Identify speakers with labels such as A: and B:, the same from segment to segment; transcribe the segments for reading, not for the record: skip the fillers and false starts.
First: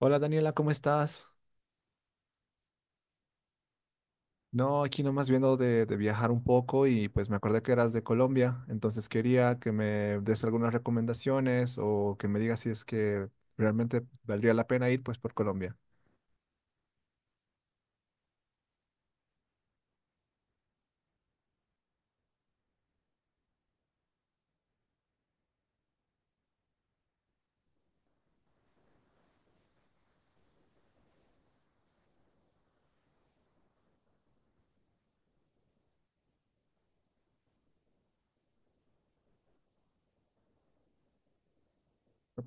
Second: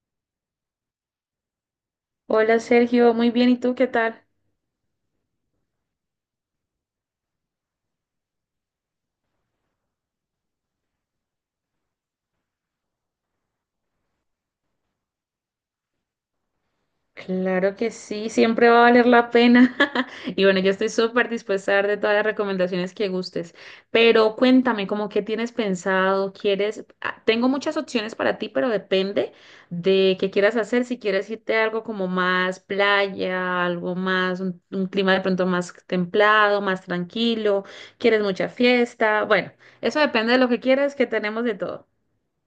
A: Hola Daniela, ¿cómo estás?
B: Hola Sergio, muy bien, ¿y tú qué tal?
A: No, aquí nomás viendo de viajar un poco y pues me acordé que eras de Colombia, entonces quería que me des algunas recomendaciones o que me digas si es que realmente valdría la pena ir pues por Colombia.
B: Claro que sí, siempre va a valer la pena. Y bueno, yo estoy súper dispuesta a dar de todas las recomendaciones que gustes, pero cuéntame, ¿cómo qué tienes pensado? ¿Quieres? Tengo muchas opciones para ti, pero depende de qué quieras hacer. Si quieres irte a algo como más playa, algo más, un clima de pronto más templado, más tranquilo, quieres mucha fiesta. Bueno, eso depende de lo que quieras, que tenemos de todo.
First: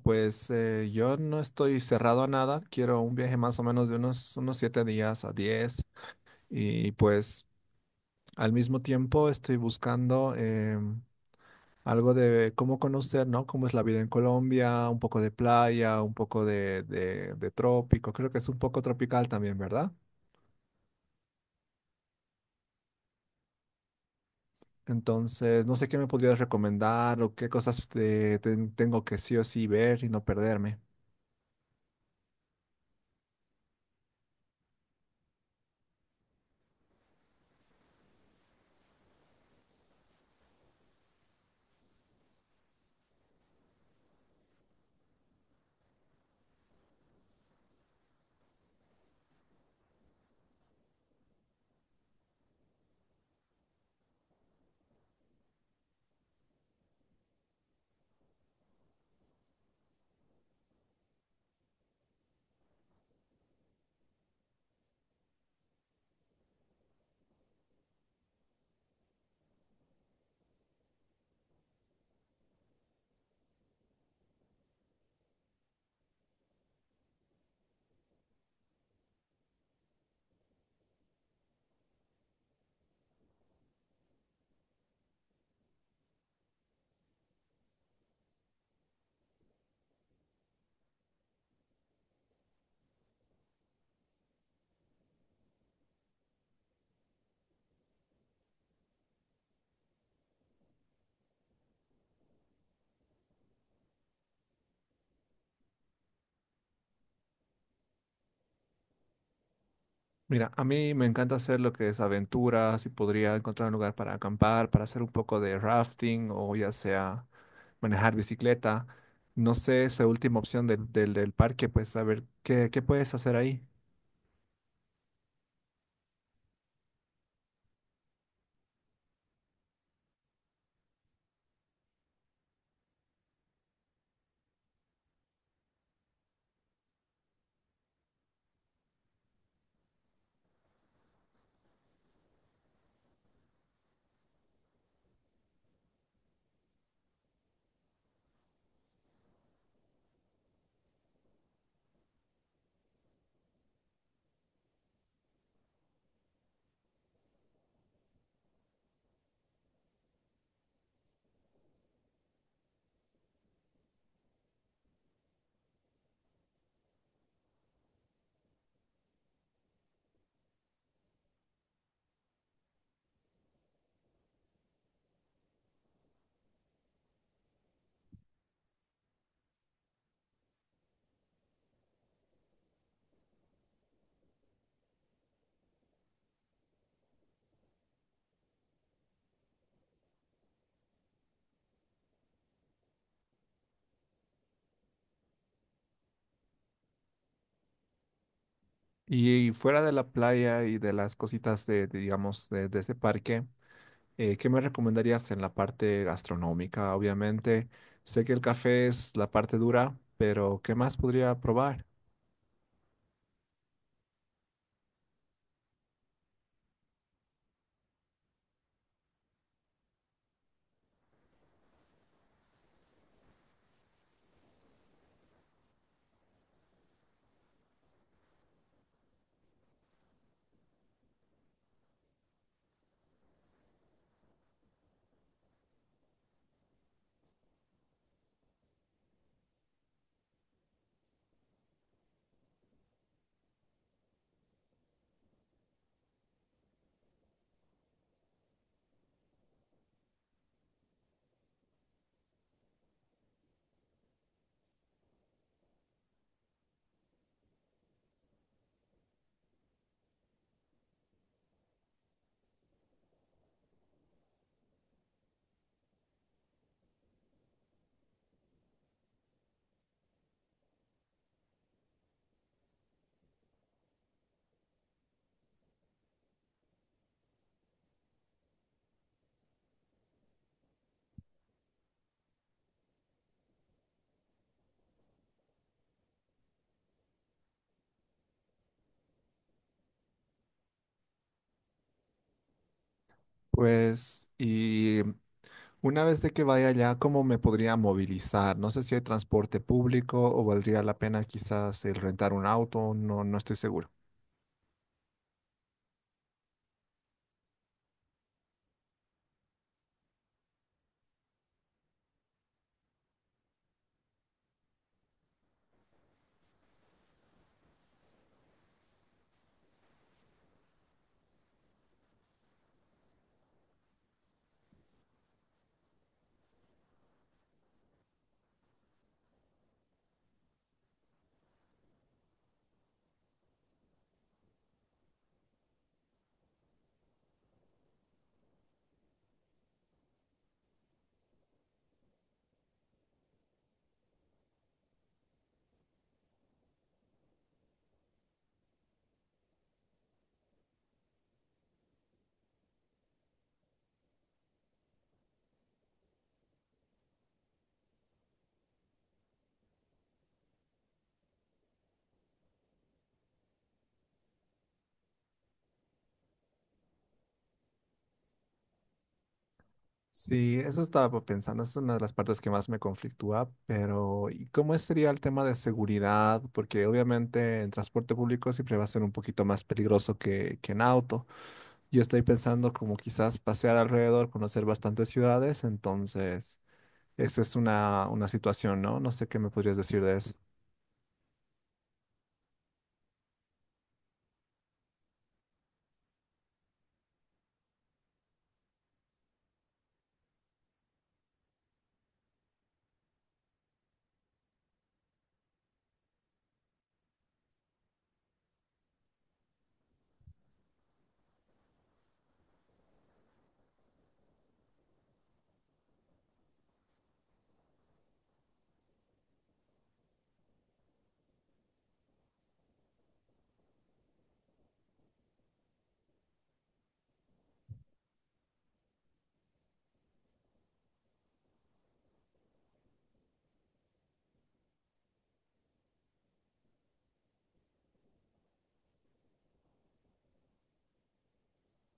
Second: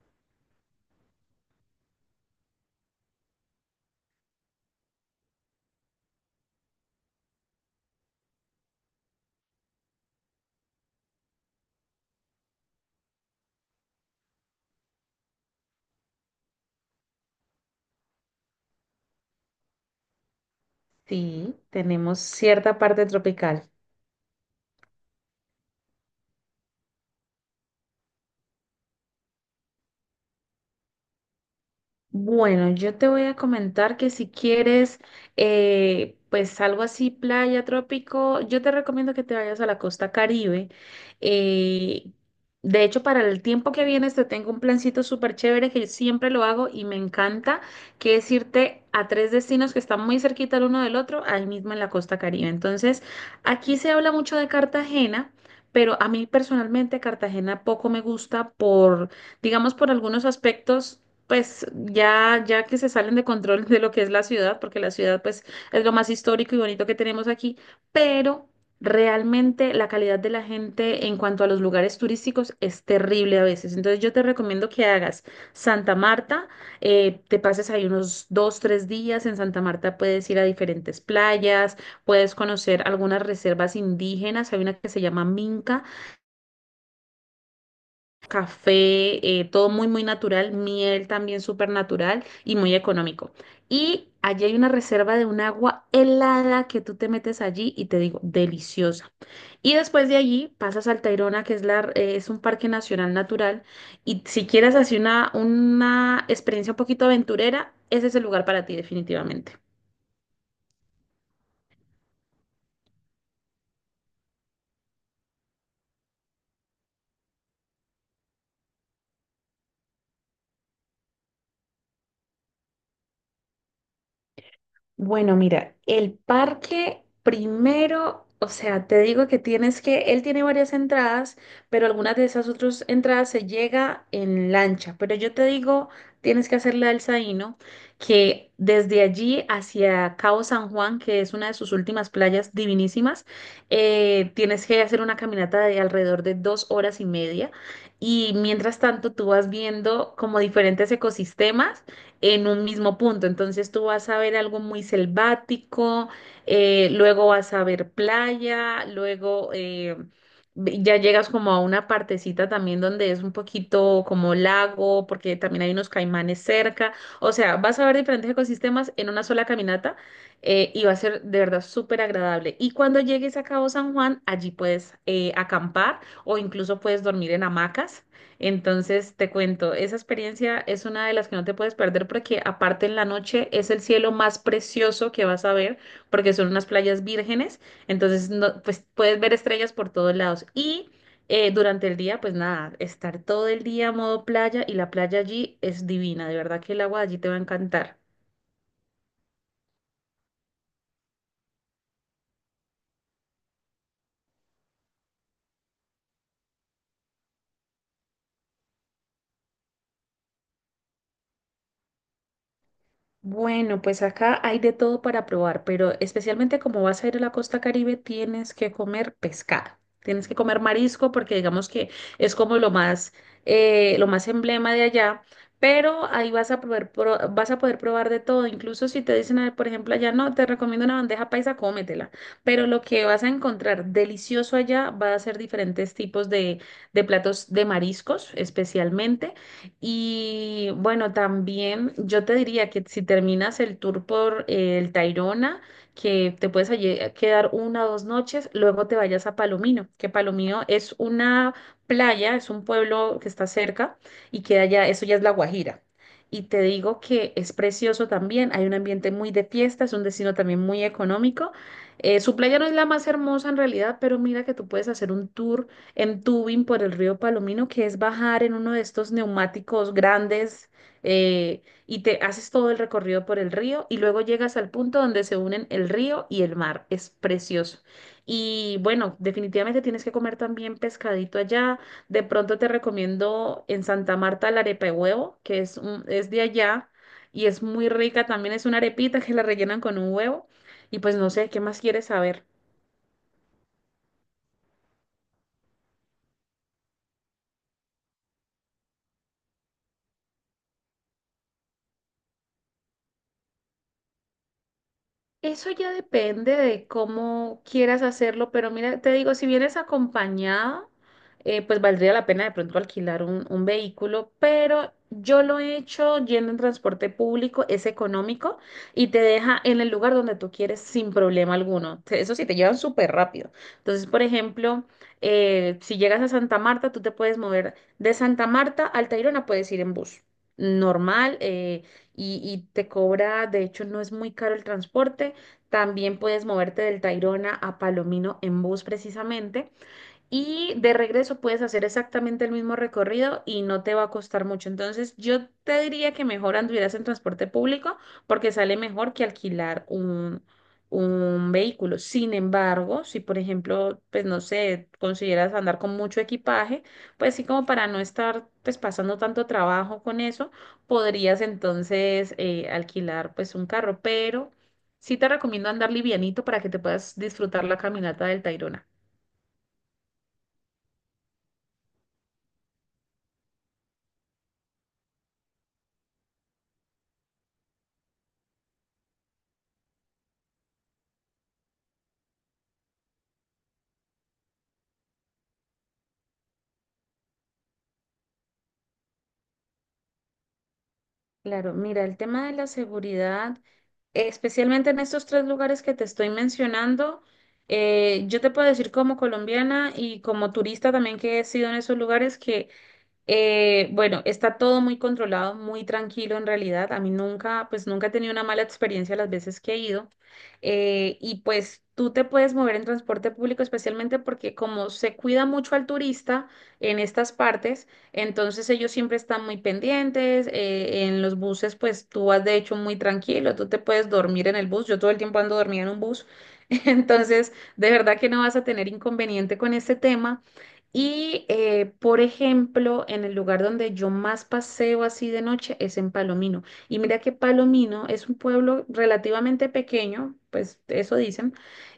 A: Pues yo no estoy cerrado a nada, quiero un viaje más o menos de unos siete días a 10 y pues al mismo tiempo estoy buscando algo de cómo conocer, ¿no? Cómo es la vida en Colombia, un poco de playa, un poco de trópico. Creo que es un poco tropical también, ¿verdad?
B: Sí, tenemos cierta parte tropical.
A: Entonces, no sé qué me podrías recomendar o qué cosas tengo que sí o sí ver y no perderme.
B: Bueno, yo te voy a comentar que si quieres, pues algo así, playa, trópico, yo te recomiendo que te vayas a la costa Caribe. Eh, de hecho, para el tiempo que vienes te tengo un plancito súper chévere que yo siempre lo hago y me encanta, que es irte a tres destinos que están muy cerquita el uno del otro, ahí mismo en la costa Caribe. Entonces, aquí se habla mucho de Cartagena. Pero a mí personalmente Cartagena poco me gusta por, digamos, por algunos aspectos pues ya que se salen de control de lo que es la ciudad, porque la ciudad pues es lo más histórico y bonito que tenemos aquí, pero realmente la calidad de la gente en cuanto a los lugares turísticos es terrible a veces. Entonces yo te recomiendo que hagas Santa Marta, te pases ahí unos 2, 3 días. En Santa Marta puedes ir a diferentes playas, puedes conocer algunas reservas indígenas, hay una que se llama Minca café, todo muy, muy natural, miel también súper natural y muy económico. Y allí hay una reserva de un agua helada que tú te metes allí y te digo, deliciosa. Y después de allí pasas al Tayrona, que es, la, es un parque nacional natural. Y si quieres hacer una experiencia un poquito aventurera, ese es el lugar para ti definitivamente.
A: Mira, a mí me encanta hacer lo que es aventuras y podría encontrar un lugar para acampar, para hacer un poco de rafting o ya sea manejar bicicleta. No sé, esa última opción del parque, pues a ver qué puedes hacer ahí.
B: Bueno, mira, el parque primero, o sea, te digo que tienes que, él tiene varias entradas, pero algunas de esas otras entradas se llega en lancha. Pero yo te digo, tienes que hacer la del Saíno, que desde allí hacia Cabo San Juan, que es una de sus últimas playas divinísimas, tienes que hacer una caminata de alrededor de 2 horas y media. Y mientras tanto, tú vas viendo como diferentes ecosistemas en un mismo punto. Entonces tú vas a ver algo muy selvático, luego vas a ver playa, luego ya llegas como a una partecita también donde es un poquito como lago, porque también hay unos caimanes cerca. O sea, vas a ver diferentes ecosistemas en una sola caminata y va a ser de verdad súper agradable. Y cuando llegues a Cabo San Juan, allí puedes acampar o incluso puedes dormir en hamacas. Entonces, te cuento, esa experiencia es una de las que no te puedes perder porque aparte en la noche es el cielo más precioso que vas a ver porque son unas playas vírgenes, entonces no, pues puedes ver estrellas por todos lados y durante el día, pues nada, estar todo el día modo playa y la playa allí es divina, de verdad que el agua allí te va a encantar.
A: Y fuera de la playa y de las cositas digamos, de ese parque, ¿qué me recomendarías en la parte gastronómica? Obviamente, sé que el café es la parte dura, pero ¿qué más podría probar?
B: Bueno, pues acá hay de todo para probar, pero especialmente como vas a ir a la costa Caribe, tienes que comer pescado, tienes que comer marisco porque digamos que es como lo más emblema de allá, pero ahí vas a poder, vas a poder probar de todo, incluso si te dicen, ah, por ejemplo, allá no, te recomiendo una bandeja paisa, cómetela, pero lo que vas a encontrar delicioso allá va a ser diferentes tipos de platos de mariscos especialmente. Y bueno, también yo te diría que si terminas el tour por el Tayrona, que te puedes allí quedar 1 o 2 noches, luego te vayas a Palomino, que Palomino es una playa, es un pueblo que está cerca y queda ya, eso ya es La Guajira. Y te digo que es precioso también, hay un ambiente muy de fiesta, es un destino también muy económico. Su playa no es la más hermosa en realidad, pero mira que tú puedes hacer un tour en tubing por el río Palomino, que es bajar en uno de estos neumáticos grandes y te haces todo el recorrido por el río y luego llegas al punto donde se unen el río y el mar. Es precioso. Y bueno, definitivamente tienes que comer también pescadito allá. De pronto te recomiendo en Santa Marta la arepa de huevo, que es, es de allá y es muy rica. También es una arepita que la rellenan con un huevo. Y pues no sé, ¿qué más quieres saber?
A: Pues, y una vez de que vaya allá, ¿cómo me podría movilizar? No sé si hay transporte público o valdría la pena quizás el rentar un auto, no, no estoy seguro.
B: Eso ya depende de cómo quieras hacerlo, pero mira, te digo, si vienes acompañada, pues valdría la pena de pronto alquilar un vehículo, pero yo lo he hecho yendo en transporte público, es económico y te deja en el lugar donde tú quieres sin problema alguno. Eso sí, te llevan súper rápido. Entonces, por ejemplo, si llegas a Santa Marta, tú te puedes mover de Santa Marta al Tayrona, puedes ir en bus normal. Y te cobra, de hecho no es muy caro el transporte, también puedes moverte del Tayrona a Palomino en bus precisamente. Y de regreso puedes hacer exactamente el mismo recorrido y no te va a costar mucho. Entonces, yo te diría que mejor anduvieras en transporte público porque sale mejor que alquilar un vehículo. Sin embargo, si por ejemplo, pues no sé, consideras andar con mucho equipaje, pues sí como para no estar pues pasando tanto trabajo con eso, podrías entonces alquilar pues un carro. Pero sí te recomiendo andar livianito para que te puedas disfrutar la caminata del Tayrona.
A: Sí, eso estaba pensando, es una de las partes que más me conflictúa, pero ¿y cómo sería el tema de seguridad? Porque obviamente en transporte público siempre va a ser un poquito más peligroso que en auto. Yo estoy pensando como quizás pasear alrededor, conocer bastantes ciudades, entonces eso es una situación, ¿no? No sé qué me podrías decir de eso.
B: Claro, mira, el tema de la seguridad, especialmente en estos tres lugares que te estoy mencionando, yo te puedo decir como colombiana y como turista también que he sido en esos lugares que bueno, está todo muy controlado, muy tranquilo en realidad. A mí nunca, pues nunca he tenido una mala experiencia las veces que he ido. Y pues tú te puedes mover en transporte público, especialmente porque como se cuida mucho al turista en estas partes, entonces ellos siempre están muy pendientes. En los buses, pues tú vas de hecho muy tranquilo, tú te puedes dormir en el bus. Yo todo el tiempo ando dormida en un bus. Entonces, de verdad que no vas a tener inconveniente con este tema. Y, por ejemplo, en el lugar donde yo más paseo así de noche es en Palomino. Y mira que Palomino es un pueblo relativamente pequeño, pues eso dicen.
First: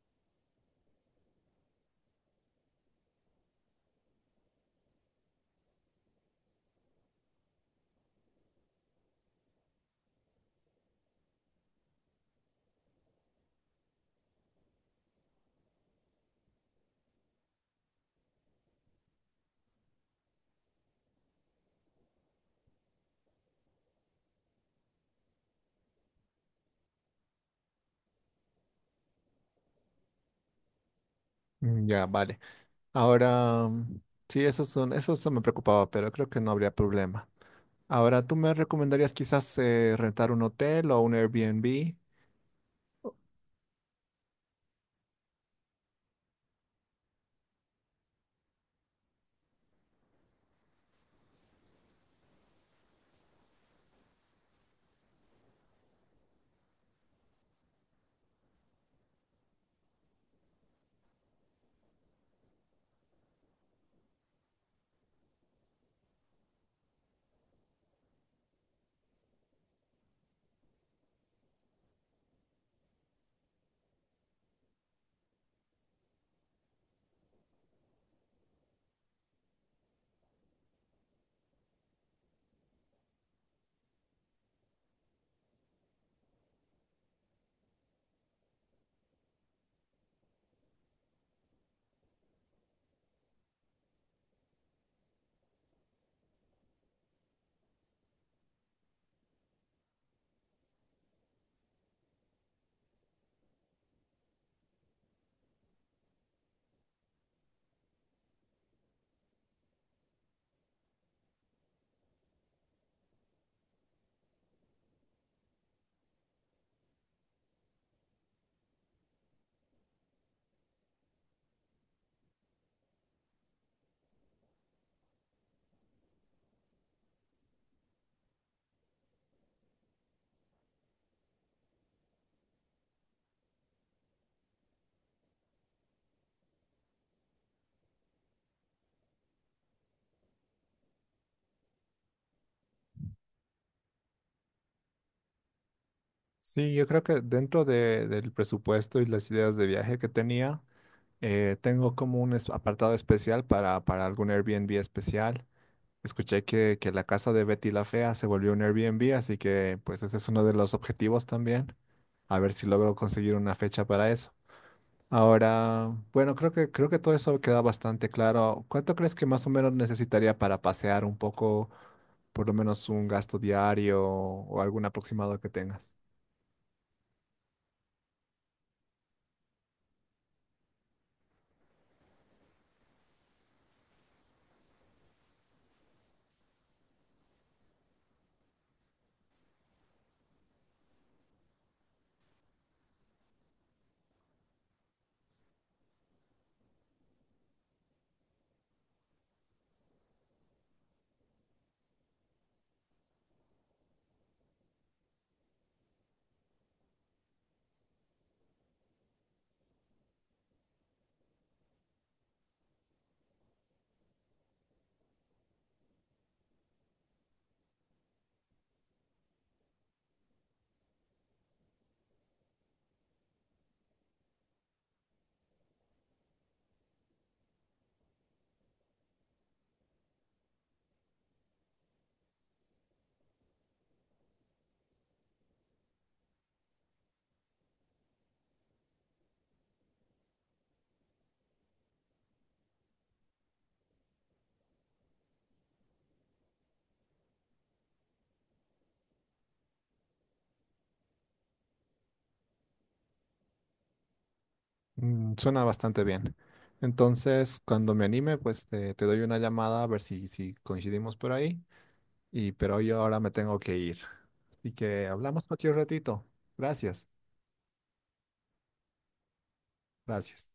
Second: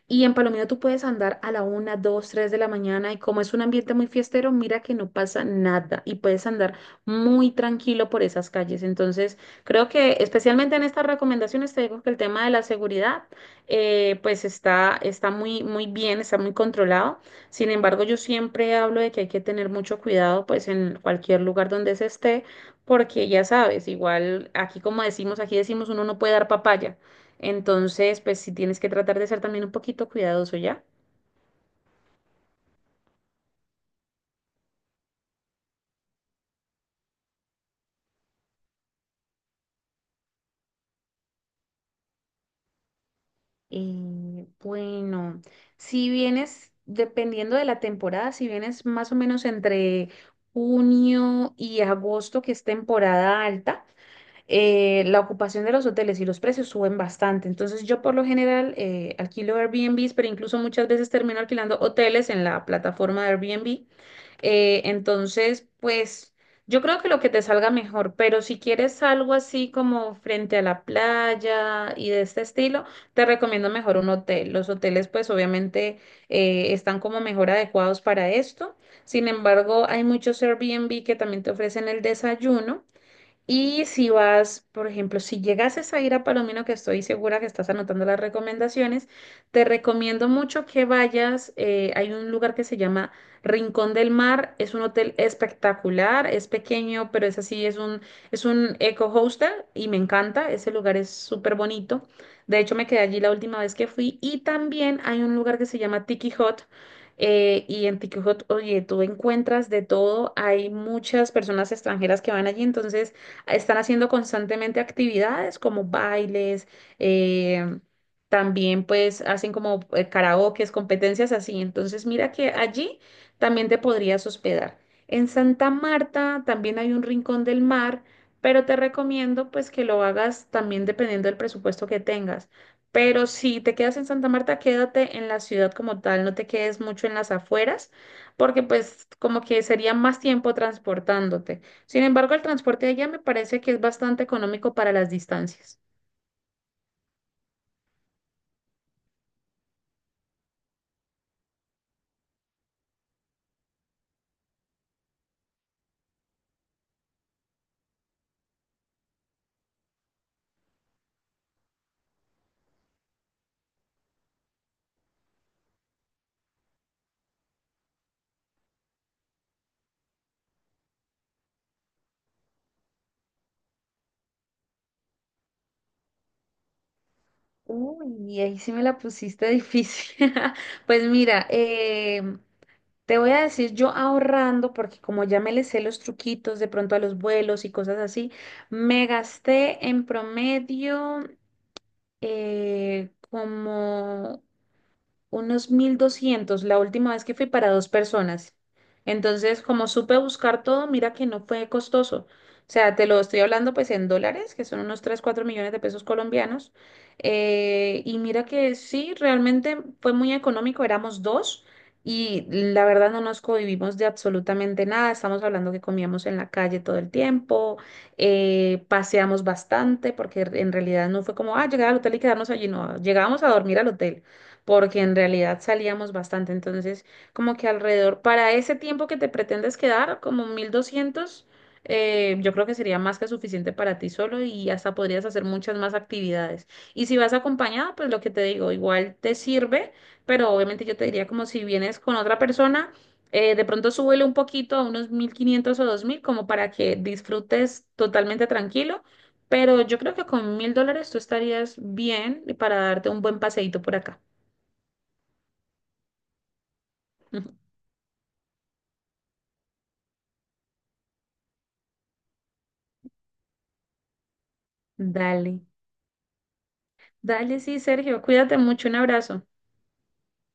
B: Y en Palomino tú puedes andar a la una, dos, tres de la mañana y como es un ambiente muy fiestero, mira que no pasa nada y puedes andar muy tranquilo por esas calles. Entonces, creo que especialmente en estas recomendaciones te digo que el tema de la seguridad, pues está, está muy, muy bien, está muy controlado. Sin embargo, yo siempre hablo de que hay que tener mucho cuidado, pues en cualquier lugar donde se esté, porque ya sabes, igual aquí como decimos, aquí decimos uno no puede dar papaya. Entonces, pues sí tienes que tratar de ser también un poquito cuidadoso, ¿ya?
A: Mm, ya, vale. Ahora, sí, eso son, eso me preocupaba, pero creo que no habría problema. Ahora, ¿tú me recomendarías quizás rentar un hotel o un Airbnb?
B: Y bueno, si vienes, dependiendo de la temporada, si vienes más o menos entre junio y agosto, que es temporada alta, la ocupación de los hoteles y los precios suben bastante. Entonces yo por lo general alquilo Airbnbs, pero incluso muchas veces termino alquilando hoteles en la plataforma de Airbnb. Entonces, pues yo creo que lo que te salga mejor, pero si quieres algo así como frente a la playa y de este estilo, te recomiendo mejor un hotel. Los hoteles pues obviamente están como mejor adecuados para esto. Sin embargo, hay muchos Airbnb que también te ofrecen el desayuno. Y si vas, por ejemplo, si llegases a ir a Palomino, que estoy segura que estás anotando las recomendaciones, te recomiendo mucho que vayas. Hay un lugar que se llama Rincón del Mar. Es un hotel espectacular, es pequeño, pero es así, es un eco hostel y me encanta. Ese lugar es súper bonito. De hecho, me quedé allí la última vez que fui. Y también hay un lugar que se llama Tiki Hot. Y en Tiki Hot, oye, tú encuentras de todo. Hay muchas personas extranjeras que van allí, entonces están haciendo constantemente actividades como bailes, eh, también pues hacen como karaokes, competencias así. Entonces mira que allí también te podrías hospedar. En Santa Marta también hay un rincón del mar, pero te recomiendo pues que lo hagas también dependiendo del presupuesto que tengas. Pero si te quedas en Santa Marta, quédate en la ciudad como tal, no te quedes mucho en las afueras, porque pues como que sería más tiempo transportándote. Sin embargo, el transporte allá me parece que es bastante económico para las distancias.
A: Sí, yo creo que dentro del presupuesto y las ideas de viaje que tenía, tengo como un apartado especial para algún Airbnb especial. Escuché que la casa de Betty la Fea se volvió un Airbnb, así que pues ese es uno de los objetivos también. A ver si logro conseguir una fecha para eso. Ahora, bueno, creo creo que todo eso queda bastante claro. ¿Cuánto crees que más o menos necesitaría para pasear un poco, por lo menos un gasto diario o algún aproximado que tengas?
B: Uy, ahí sí me la pusiste difícil. Pues mira, te voy a decir yo ahorrando, porque como ya me le sé los truquitos de pronto a los vuelos y cosas así, me gasté en promedio como unos 1200 la última vez que fui para dos personas. Entonces, como supe buscar todo, mira que no fue costoso. O sea, te lo estoy hablando pues en dólares, que son unos 3 4 millones de pesos colombianos. Y mira que sí, realmente fue muy económico, éramos dos y la verdad no nos cohibimos de absolutamente nada. Estamos hablando que comíamos en la calle todo el tiempo, paseamos bastante porque en realidad no fue como, ah, llegar al hotel y quedarnos allí, no, llegábamos a dormir al hotel porque en realidad salíamos bastante. Entonces, como que alrededor, para ese tiempo que te pretendes quedar, como 1200, yo creo que sería más que suficiente para ti solo y hasta podrías hacer muchas más actividades. Y si vas acompañada, pues lo que te digo, igual te sirve, pero obviamente yo te diría como si vienes con otra persona. De pronto súbele un poquito a unos 1500 o 2000 como para que disfrutes totalmente tranquilo, pero yo creo que con $1000 tú estarías bien para darte un buen paseíto por acá.
A: Mm, suena bastante bien. Entonces, cuando me anime, pues te doy una llamada a ver si coincidimos por ahí. Y pero yo ahora me tengo que ir. Así que hablamos
B: Dale,
A: cualquier ratito. Gracias.
B: dale, sí, Sergio, cuídate mucho, un abrazo.
A: Gracias.